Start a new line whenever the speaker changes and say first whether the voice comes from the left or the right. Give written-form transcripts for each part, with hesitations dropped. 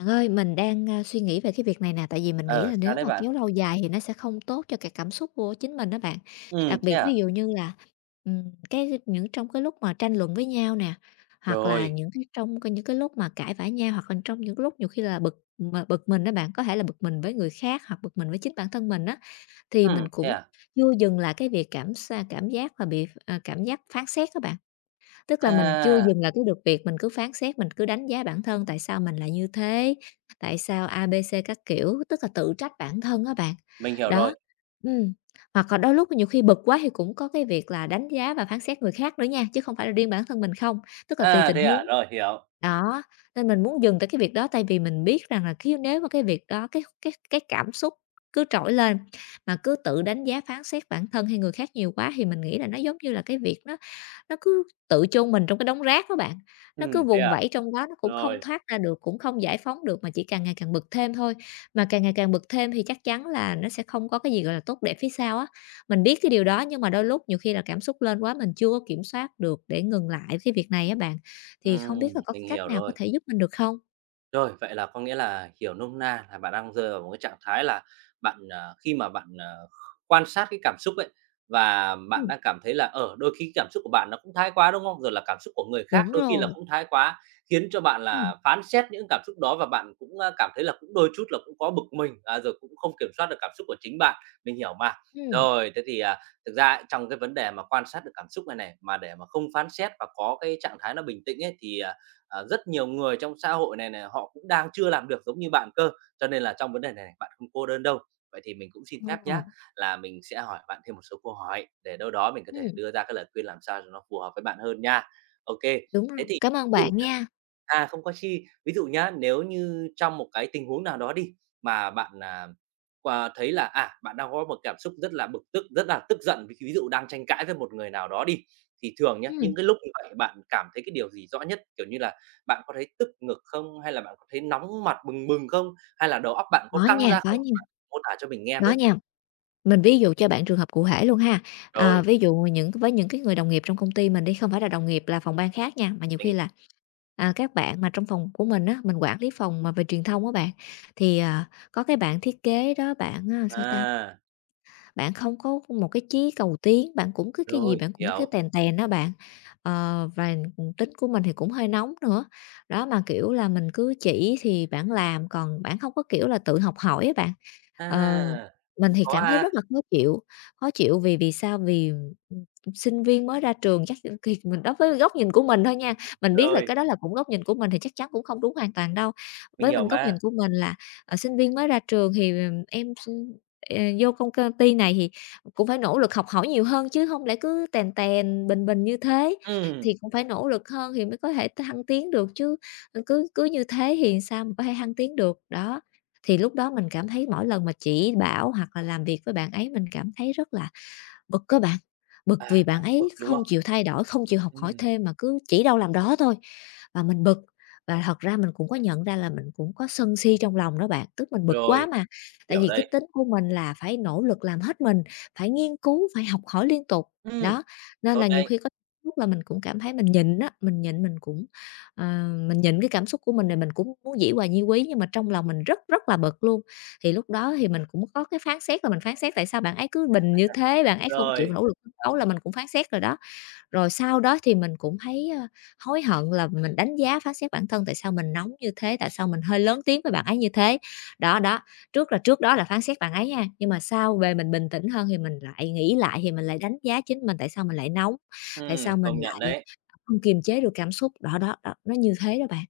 left: Bạn ơi, mình đang suy nghĩ về cái việc này nè, tại vì mình nghĩ
right: Ờ,
left: là
right: sao
left: nếu
right: đấy
left: mà
right: bạn?
left: kéo lâu dài thì nó sẽ không tốt cho cái cảm xúc của chính mình đó bạn. Đặc
right: Thế
left: biệt
right: à?
left: ví dụ như là, cái những trong cái lúc mà tranh luận với nhau nè, hoặc là
right: Rồi,
left: những cái trong cái những cái lúc mà cãi vã nhau, hoặc là trong những lúc nhiều khi là bực mà bực mình đó bạn, có thể là bực mình với người khác hoặc bực mình với chính bản thân mình á, thì mình
right: thế
left: cũng
right: à?
left: chưa dừng lại cái việc cảm giác và bị, cảm giác phán xét các bạn. Tức là mình chưa
right: À,
left: dừng lại cái được việc mình cứ phán xét, mình cứ đánh giá bản thân tại sao mình lại như thế, tại sao A, B, C các kiểu, tức là tự trách bản thân á bạn.
right: mình hiểu
left: Đó.
right: rồi.
left: ừm, Hoặc là đôi lúc nhiều khi bực quá thì cũng có cái việc là đánh giá và phán xét người khác nữa nha, chứ không phải là riêng bản thân mình không, tức là tùy
right: À,
left: tình
right: thế
left: huống.
right: à? Rồi, hiểu.
left: Đó, nên mình muốn dừng tại cái việc đó tại vì mình biết rằng là khi nếu mà cái việc đó, cái cảm xúc cứ trỗi lên mà cứ tự đánh giá phán xét bản thân hay người khác nhiều quá thì mình nghĩ là nó giống như là cái việc nó cứ tự chôn mình trong cái đống rác đó bạn, nó cứ
right: Thế
left: vùng
right: à?
left: vẫy trong đó, nó cũng không
right: Rồi,
left: thoát ra được, cũng không giải phóng được mà chỉ càng ngày càng bực thêm thôi. Mà càng ngày càng bực thêm thì chắc chắn là nó sẽ không có cái gì, gọi là, tốt đẹp phía sau á. Mình biết cái điều đó nhưng mà đôi lúc nhiều khi là cảm xúc lên quá mình chưa có kiểm soát được để ngừng lại cái việc này á bạn, thì không biết là có cái
right: mình
left: cách
right: hiểu
left: nào có
right: rồi.
left: thể giúp mình được không?
right: Rồi, vậy là có nghĩa là hiểu nôm na là bạn đang rơi vào một cái trạng thái là bạn, khi mà bạn, quan sát cái cảm xúc ấy, và bạn
left: Ừm,
right: đang cảm thấy là, ở đôi khi cảm xúc của bạn nó cũng thái quá, đúng không? Rồi là cảm xúc của người khác
left: đúng
right: đôi khi là
left: rồi.
right: cũng thái quá, khiến cho bạn
left: Ừm.
right: là phán xét những cảm xúc đó và bạn cũng, cảm thấy là cũng đôi chút là cũng có bực mình, rồi cũng không kiểm soát được cảm xúc của chính bạn, mình hiểu mà.
left: Ừm.
right: Rồi, thế thì, thực ra ấy, trong cái vấn đề mà quan sát được cảm xúc này này, mà để mà không phán xét và có cái trạng thái nó bình tĩnh ấy, thì, rất nhiều người trong xã hội này này, họ cũng đang chưa làm được giống như bạn cơ. Cho nên là trong vấn đề này này, bạn không cô đơn đâu. Vậy thì mình cũng xin phép
left: Ờ.
right: nhá, là mình sẽ hỏi bạn thêm một số câu hỏi để đâu đó mình có thể
left: Ừm,
right: đưa ra cái lời khuyên làm sao cho nó phù hợp với bạn hơn nha. OK,
left: đúng rồi.
right: thế thì
left: Cảm ơn
right: ví dụ
left: bạn
right: nhá
left: nha.
right: à, Không có chi. Ví dụ nhá, nếu như trong một cái tình huống nào đó đi, mà bạn, qua thấy là, bạn đang có một cảm xúc rất là bực tức, rất là tức giận, ví ví dụ đang tranh cãi với một người nào đó đi, thì thường nhá,
left: Ừm,
right: những cái lúc như vậy bạn cảm thấy cái điều gì rõ nhất? Kiểu như là, bạn có thấy tức ngực không? Hay là bạn có thấy nóng mặt bừng bừng không? Hay là đầu óc bạn có
left: có
right: căng
left: nha,
right: ra
left: có
right: không?
left: nha,
right: Bạn mô tả cho mình nghe
left: có
right: với.
left: nha. Mình ví dụ cho bạn trường hợp cụ thể luôn ha. À,
right: Rồi,
left: ví dụ với những cái người đồng nghiệp trong công ty mình đi, không phải là đồng nghiệp là phòng ban khác nha, mà nhiều
right: mình
left: khi là, các bạn mà trong phòng của mình á, mình quản lý phòng mà về truyền thông á bạn, thì, có cái bạn thiết kế đó bạn, sao ta,
right: à,
left: bạn không có một cái chí cầu tiến, bạn cũng cứ cái gì
right: rồi,
left: bạn cũng cứ
right: hiểu.
left: tèn tèn đó bạn. Và, tính của mình thì cũng hơi nóng nữa. Đó, mà, kiểu là, mình cứ chỉ thì bạn làm, còn bạn không có, kiểu là, tự học hỏi á bạn. Ờ,
right: À,
left: mình
right: cũng
left: thì
right: khó
left: cảm thấy
right: ha.
left: rất là khó chịu vì vì sao? Vì sinh viên mới ra trường chắc thì mình đó với góc nhìn của mình thôi nha, mình biết là
right: Rồi,
left: cái đó là cũng góc nhìn của mình thì chắc chắn cũng không đúng hoàn toàn đâu.
right: mình
left: Với
right: hiểu
left: mình góc nhìn
right: mà.
left: của mình là, sinh viên mới ra trường thì, vô công công ty này thì cũng phải nỗ lực học hỏi nhiều hơn chứ không lẽ cứ tèn tèn, bình bình như thế,
right: Ừm,
left: thì cũng phải nỗ lực hơn thì mới có thể thăng tiến được chứ, cứ cứ như thế thì sao mà có thể thăng tiến được. Đó, thì lúc đó mình cảm thấy mỗi lần mà chỉ bảo hoặc là làm việc với bạn ấy mình cảm thấy rất là bực á bạn, bực vì bạn
right: đang
left: ấy
right: bực, đúng
left: không
right: không?
left: chịu thay đổi, không chịu học hỏi
right: Ừm,
left: thêm mà cứ chỉ đâu làm đó thôi. Và mình bực, và thật ra mình cũng có nhận ra là mình cũng có sân si trong lòng đó bạn, tức mình bực quá
right: rồi,
left: mà. Tại
right: hiểu
left: vì cái
right: đây.
left: tính của mình là phải nỗ lực làm hết mình, phải nghiên cứu, phải học hỏi liên tục.
right: Ừm,
left: Đó, nên
right: tốt
left: là nhiều
right: đấy.
left: khi có lúc là mình cũng cảm thấy mình nhịn á, ờ, mình nhịn cái cảm xúc của mình rồi mình cũng muốn dĩ hòa vi quý nhưng mà trong lòng mình rất rất là bực luôn. Thì lúc đó thì mình cũng có cái phán xét là mình phán xét tại sao bạn ấy cứ bình như thế, bạn ấy không chịu
right: Rồi,
left: nỗ lực phấn đấu là mình cũng phán xét rồi đó. Rồi sau đó thì mình cũng thấy, hối hận là mình đánh giá phán xét bản thân tại sao mình nóng như thế, tại sao mình hơi lớn tiếng với bạn ấy như thế. Đó, đó, trước đó là phán xét bạn ấy nha, nhưng mà sau về mình bình tĩnh hơn thì mình lại nghĩ lại thì mình lại đánh giá chính mình tại sao mình lại nóng, tại sao mình
right: công nhận
left: lại
right: đấy.
left: không kiềm chế được cảm xúc. Đó, đó, đó, nó như thế đó bạn.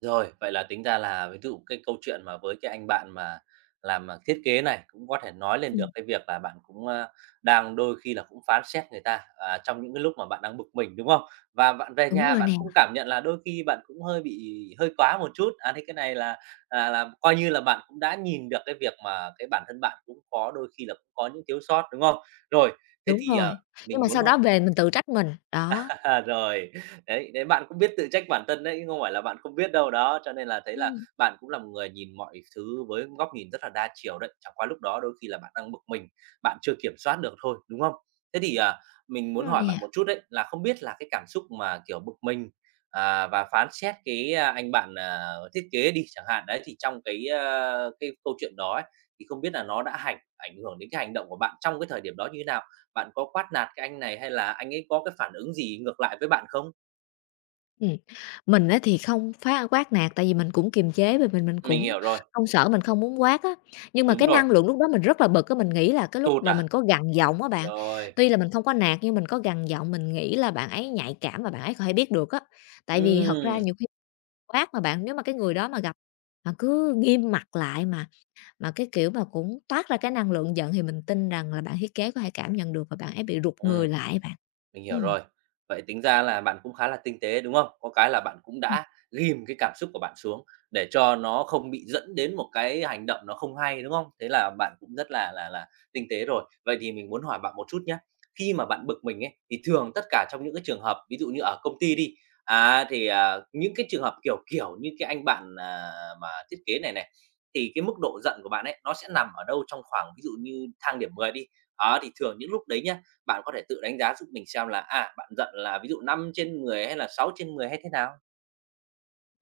right: Rồi, vậy là tính ra là ví dụ cái câu chuyện mà với cái anh bạn mà làm, thiết kế này, cũng có thể nói lên
left: Ừm,
right: được cái việc là bạn cũng, đang đôi khi là cũng phán xét người ta, trong những cái lúc mà bạn đang bực mình, đúng không? Và bạn về
left: đúng
right: nhà
left: rồi
right: bạn
left: nè,
right: cũng cảm nhận là đôi khi bạn cũng hơi bị hơi quá một chút, thế cái này là coi như là bạn cũng đã nhìn được cái việc mà cái bản thân bạn cũng có đôi khi là cũng có những thiếu sót, đúng không? Rồi, thế
left: đúng
right: thì,
left: rồi, nhưng
right: mình
left: mà sau
right: muốn hỏi
left: đó về mình tự trách mình, đó.
right: À, rồi. Đấy, đấy, bạn cũng biết tự trách bản thân đấy, không phải là bạn không biết đâu. Đó, cho nên là thấy là
left: Ừm,
right: bạn cũng là một người nhìn mọi thứ với góc nhìn rất là đa chiều đấy, chẳng qua lúc đó đôi khi là bạn đang bực mình, bạn chưa kiểm soát được thôi, đúng không? Thế thì, mình
left: đúng
right: muốn
left: rồi
right: hỏi bạn
left: nè.
right: một chút đấy, là không biết là cái cảm xúc mà, kiểu, bực mình, và phán xét cái anh bạn, thiết kế đi chẳng hạn, đấy, thì trong cái câu chuyện đó ấy, thì không biết là nó đã ảnh hưởng đến cái hành động của bạn trong cái thời điểm đó như thế nào? Bạn có quát nạt cái anh này hay là anh ấy có cái phản ứng gì ngược lại với bạn không?
left: Ừm, mình á thì không quát nạt, tại vì mình cũng kiềm chế và mình
right: Mình
left: cũng
right: hiểu rồi,
left: không sợ, mình không muốn quát á. Nhưng mà
right: đúng
left: cái
right: rồi,
left: năng lượng lúc đó mình rất là bực á, mình nghĩ là cái lúc
right: tụt
left: và
right: à?
left: mình có gằn giọng á bạn,
right: Rồi,
left: tuy là mình không có nạt nhưng mình có gằn giọng, mình nghĩ là bạn ấy nhạy cảm và bạn ấy có thể biết được á. Tại vì thật ra
right: Ừm,
left: nhiều khi quát mà bạn, nếu mà cái người đó mà gặp mà cứ nghiêm mặt lại mà cái kiểu mà cũng toát ra cái năng lượng giận thì mình tin rằng là bạn thiết kế có thể cảm nhận được và bạn ấy bị rụt người
right: ừm.
left: lại á bạn.
right: Mình hiểu
left: Ừm.
right: rồi. Vậy tính ra là bạn cũng khá là tinh tế, đúng không? Có cái là bạn cũng đã ghim cái cảm xúc của bạn xuống để cho nó không bị dẫn đến một cái hành động nó không hay, đúng không? Thế là bạn cũng rất là tinh tế rồi. Vậy thì mình muốn hỏi bạn một chút nhé. Khi mà bạn bực mình ấy, thì thường tất cả trong những cái trường hợp, ví dụ như ở công ty đi, thì, những cái trường hợp, kiểu như cái anh bạn, mà thiết kế này này, thì cái mức độ giận của bạn ấy, nó sẽ nằm ở đâu trong khoảng ví dụ như thang điểm 10 đi. Đó, thì thường những lúc đấy nhá, bạn có thể tự đánh giá giúp mình xem là, bạn giận là ví dụ 5/10 hay là 6/10 hay thế nào?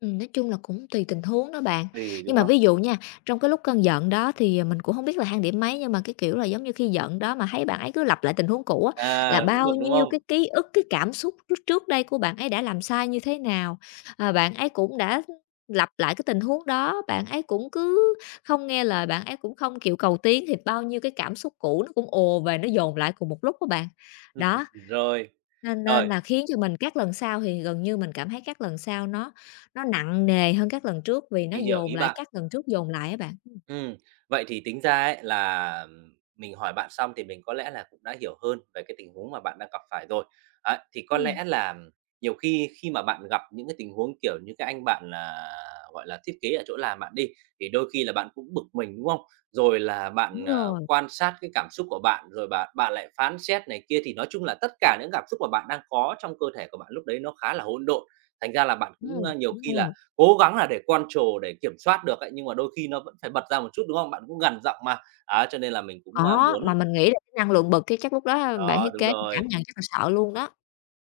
left: Nói chung là cũng tùy tình huống đó bạn.
right: Thì,
left: Nhưng
right: đúng
left: mà
right: không?
left: ví dụ nha, trong cái lúc cơn giận đó thì, mình cũng không biết là hang điểm mấy, nhưng mà, cái kiểu là, giống như khi giận đó mà thấy bạn ấy cứ lặp lại tình huống cũ á, là
right: À, cũng
left: bao
right: được, đúng
left: nhiêu
right: không?
left: cái ký ức, cái cảm xúc trước trước đây của bạn ấy đã làm sai như thế nào, bạn ấy cũng đã lặp lại cái tình huống đó, bạn ấy cũng cứ không nghe lời, bạn ấy cũng không chịu cầu tiến, thì bao nhiêu cái cảm xúc cũ nó cũng ùa về, nó dồn lại cùng một lúc của bạn. Đó,
right: Rồi,
left: nên nên
right: rồi,
left: là khiến cho mình các lần sau thì gần như mình cảm thấy các lần sau nó nặng nề hơn các lần trước vì nó
right: mình hiểu
left: dồn
right: ý
left: lại
right: bạn.
left: các lần trước dồn lại á bạn.
right: Ừm, vậy thì tính ra ấy là mình hỏi bạn xong thì mình có lẽ là cũng đã hiểu hơn về cái tình huống mà bạn đang gặp phải rồi. Ấy, thì có
left: Ừm,
right: lẽ là nhiều khi khi mà bạn gặp những cái tình huống, kiểu, như cái anh bạn là, gọi là, thiết kế ở chỗ làm bạn đi, thì đôi khi là bạn cũng bực mình, đúng không? Rồi là
left: đúng
right: bạn,
left: rồi,
right: quan sát cái cảm xúc của bạn, rồi bạn bạn lại phán xét này kia, thì nói chung là tất cả những cảm xúc mà bạn đang có trong cơ thể của bạn lúc đấy nó khá là hỗn độn. Thành ra là bạn cũng,
left: ừm,
right: nhiều
left: đúng
right: khi là
left: rồi.
right: cố gắng là để control, để kiểm soát được ấy, nhưng mà đôi khi nó vẫn phải bật ra một chút, đúng không? Bạn cũng gần giọng mà, cho nên là mình cũng,
left: Có, mà
right: muốn
left: mình nghĩ là cái năng lượng bực cái chắc lúc đó bạn
right: đó,
left: thiết kế cảm nhận chắc là sợ luôn đó.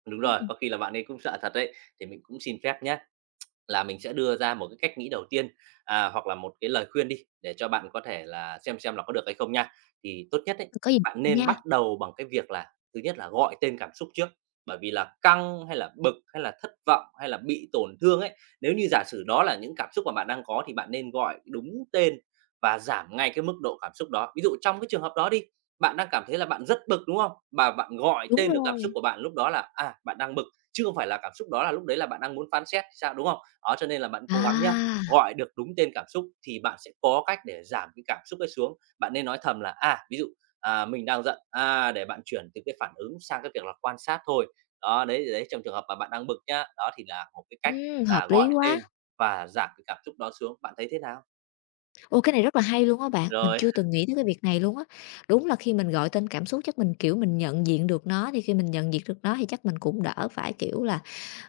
right: đúng rồi,
left: Ừm,
right: có khi là bạn ấy cũng sợ thật đấy, thì mình cũng xin phép nhé. Là mình sẽ đưa ra một cái cách nghĩ đầu tiên, hoặc là một cái lời khuyên đi, để cho bạn có thể là xem là có được hay không nha. Thì tốt nhất ấy,
left: có gì
right: bạn
left: nha,
right: nên bắt đầu bằng cái việc là thứ nhất là gọi tên cảm xúc trước, bởi vì là căng hay là bực, hay là thất vọng, hay là bị tổn thương ấy, nếu như giả sử đó là những cảm xúc mà bạn đang có thì bạn nên gọi đúng tên và giảm ngay cái mức độ cảm xúc đó. Ví dụ trong cái trường hợp đó đi, bạn đang cảm thấy là bạn rất bực, đúng không? Và bạn gọi
left: đúng
right: tên được cảm xúc
left: rồi.
right: của bạn lúc đó là, bạn đang bực chứ không phải là cảm xúc đó là lúc đấy là bạn đang muốn phán xét thì sao, đúng không? Đó, cho nên là bạn cố gắng nhá,
left: À,
right: gọi được đúng tên cảm xúc thì bạn sẽ có cách để giảm cái cảm xúc ấy xuống. Bạn nên nói thầm là, ví dụ, mình đang giận, để bạn chuyển từ cái phản ứng sang cái việc là quan sát thôi. Đó, đấy, đấy, trong trường hợp mà bạn đang bực nhá, đó thì là một cái cách
left: hợp
right: là
left: lý
right: gọi
left: quá.
right: tên và giảm cái cảm xúc đó xuống. Bạn thấy thế nào?
left: Ô, cái này rất là hay luôn á bạn, mình
right: Rồi.
left: chưa từng nghĩ tới cái việc này luôn á. Đúng là khi mình gọi tên cảm xúc chắc mình, kiểu, mình nhận diện được nó, thì khi mình nhận diện được nó thì chắc mình cũng đỡ phải, kiểu là,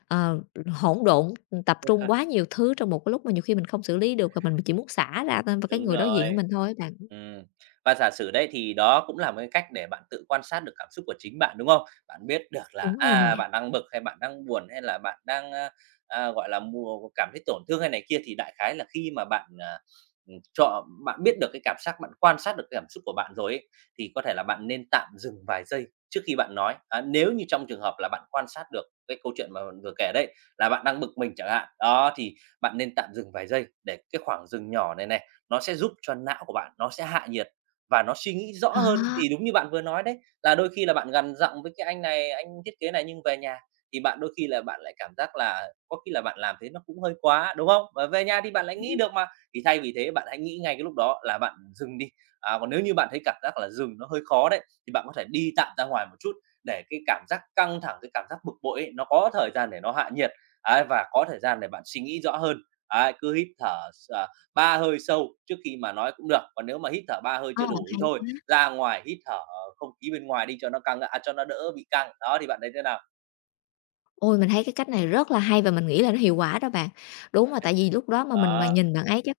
left: ờ, hỗn độn, tập trung quá nhiều thứ trong một cái lúc mà nhiều khi mình không xử lý được và mình chỉ muốn xả ra tên vào cái
right: Đúng
left: người đối diện của
right: rồi.
left: mình thôi á bạn.
right: Ừm, và giả sử đấy thì đó cũng là một cái cách để bạn tự quan sát được cảm xúc của chính bạn, đúng không? Bạn biết được là,
left: Đúng rồi nè.
right: bạn đang bực hay bạn đang buồn hay là bạn đang, gọi là, mua cảm thấy tổn thương hay này kia, thì đại khái là khi mà bạn, cho bạn biết được cái cảm giác, bạn quan sát được cái cảm xúc của bạn rồi ấy, thì có thể là bạn nên tạm dừng vài giây trước khi bạn nói. Á, nếu như trong trường hợp là bạn quan sát được cái câu chuyện mà bạn vừa kể đấy, là bạn đang bực mình chẳng hạn, đó, thì bạn nên tạm dừng vài giây để cái khoảng dừng nhỏ này này nó sẽ giúp cho não của bạn nó sẽ hạ nhiệt và nó suy nghĩ rõ hơn.
left: À,
right: Thì đúng như bạn vừa nói đấy, là đôi khi là bạn gằn giọng với cái anh này, anh thiết kế này nhưng về nhà thì bạn đôi khi là bạn lại cảm giác là có khi là bạn làm thế nó cũng hơi quá, đúng không? Và về nhà thì bạn lại nghĩ
left: đúng,
right: được mà, thì thay vì thế bạn hãy nghĩ ngay cái lúc đó là bạn dừng đi. À, còn nếu như bạn thấy cảm giác là dừng nó hơi khó đấy, thì bạn có thể đi tạm ra ngoài một chút để cái cảm giác căng thẳng, cái cảm giác bực bội ấy, nó có thời gian để nó hạ nhiệt, ấy, và có thời gian để bạn suy nghĩ rõ hơn. Ấy, cứ hít thở à, ba hơi sâu trước khi mà nói cũng được, còn nếu mà hít thở 3 hơi
left: ờ,
right: chưa đủ thì
left: hay
right: thôi,
left: quá.
right: ra ngoài hít thở không khí bên ngoài đi cho nó căng à, cho nó đỡ bị căng. Đó, thì bạn thấy thế nào?
left: Ôi, mình thấy cái cách này rất là hay và mình nghĩ là nó hiệu quả đó bạn. Đúng là tại vì lúc đó mà mình mà
right: Đó,
left: nhìn bạn ấy chắc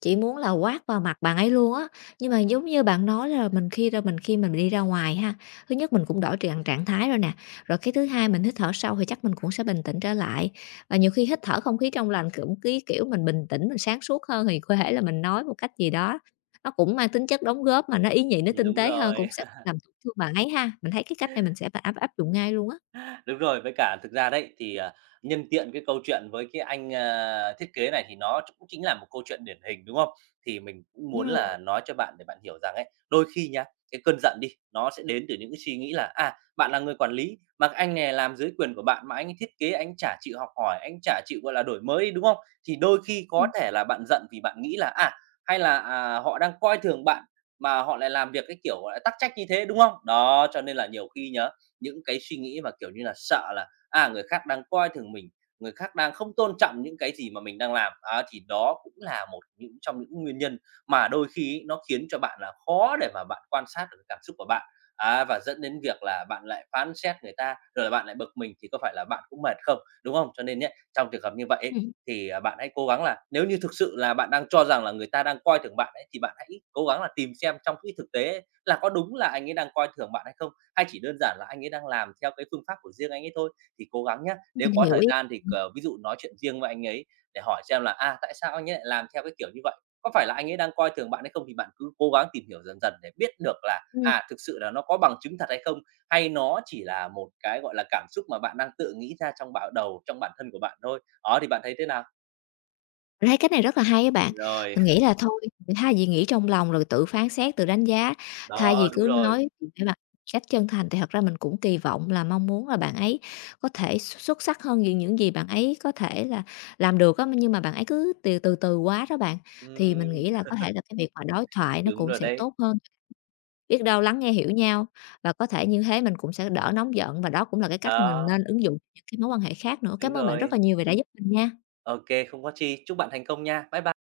left: chỉ muốn là quát vào mặt bạn ấy luôn á, nhưng mà giống như bạn nói là mình khi mình đi ra ngoài ha, thứ nhất mình cũng đổi trạng trạng thái rồi nè, rồi cái thứ hai mình hít thở sâu thì chắc mình cũng sẽ bình tĩnh trở lại. Và nhiều khi hít thở không khí trong lành cũng cái kiểu mình bình tĩnh, mình sáng suốt hơn thì có thể là mình nói một cách gì đó, nó cũng mang tính chất đóng góp mà nó ý nhị, nó tinh
right: đúng
left: tế hơn
right: rồi.
left: cũng sẽ làm tổn thương bạn ấy ha. Mình thấy cái cách này mình sẽ áp áp dụng ngay luôn á.
right: Đúng rồi, với cả thực ra đấy thì, nhân tiện cái câu chuyện với cái anh, thiết kế này thì nó cũng chính là một câu chuyện điển hình, đúng không? Thì mình cũng
left: Đúng
right: muốn
left: rồi,
right: là nói cho bạn để bạn hiểu rằng ấy, đôi khi nhá, cái cơn giận đi, nó sẽ đến từ những cái suy nghĩ là, bạn là người quản lý, mà cái anh này làm dưới quyền của bạn mà anh ấy thiết kế, anh ấy chả chịu học hỏi, anh ấy chả chịu, gọi là, đổi mới, đúng không? Thì đôi khi có
left: ừm,
right: thể là bạn giận vì bạn nghĩ là, hay là, họ đang coi thường bạn mà họ lại làm việc cái kiểu, gọi là, tắc trách như thế, đúng không? Đó, cho nên là nhiều khi nhớ những cái suy nghĩ và kiểu như là, sợ là, người khác đang coi thường mình, người khác đang không tôn trọng những cái gì mà mình đang làm. Á, thì đó cũng là một những trong những nguyên nhân mà đôi khi ấy nó khiến cho bạn là khó để mà bạn quan sát được cái cảm xúc của bạn, á, và dẫn đến việc là bạn lại phán xét người ta, rồi là bạn lại bực mình thì có phải là bạn cũng mệt không, đúng không? Cho nên nhé trong trường hợp như vậy ấy,
left: ừm,
right: thì, bạn hãy cố gắng là nếu như thực sự là bạn đang cho rằng là người ta đang coi thường bạn ấy, thì bạn hãy cố gắng là tìm xem trong cái thực tế ấy là có đúng là anh ấy đang coi thường bạn hay không? Hay chỉ đơn giản là anh ấy đang làm theo cái phương pháp của riêng anh ấy thôi. Thì cố gắng nhá, nếu
left: mình
right: có
left: hiểu
right: thời
left: ý.
right: gian thì, ví dụ nói chuyện riêng với anh ấy để hỏi xem là, tại sao anh ấy lại làm theo cái kiểu như vậy? Có phải là anh ấy đang coi thường bạn hay không? Thì bạn cứ cố gắng tìm hiểu dần dần để biết được là, thực sự là nó có bằng chứng thật hay không? Hay nó chỉ là một cái, gọi là, cảm xúc mà bạn đang tự nghĩ ra trong bạo đầu, trong bản thân của bạn thôi. Đó, thì bạn thấy thế nào?
left: Mình thấy cái này rất là hay á bạn.
right: Rồi,
left: Mình nghĩ là thôi, thay vì nghĩ trong lòng rồi tự phán xét, tự đánh giá, thay vì
right: đó, đúng
left: cứ
right: rồi.
left: nói với bạn cách chân thành thì thật ra mình cũng kỳ vọng là mong muốn là bạn ấy có thể xuất sắc hơn những gì bạn ấy có thể là làm được á, nhưng mà bạn ấy cứ từ từ từ quá đó bạn. Thì mình
right: Ừm,
left: nghĩ là có thể là cái việc mà đối thoại nó
right: đúng
left: cũng
right: rồi
left: sẽ
right: đấy.
left: tốt hơn, biết đâu lắng nghe hiểu nhau và có thể như thế mình cũng sẽ đỡ nóng giận và đó cũng là cái cách mình
right: Đó,
left: nên ứng dụng những cái mối quan hệ khác nữa. Cảm
right: đúng
left: ơn bạn rất
right: rồi.
left: là nhiều vì đã giúp mình nha.
right: OK, không có chi. Chúc bạn thành công nha. Bye bye.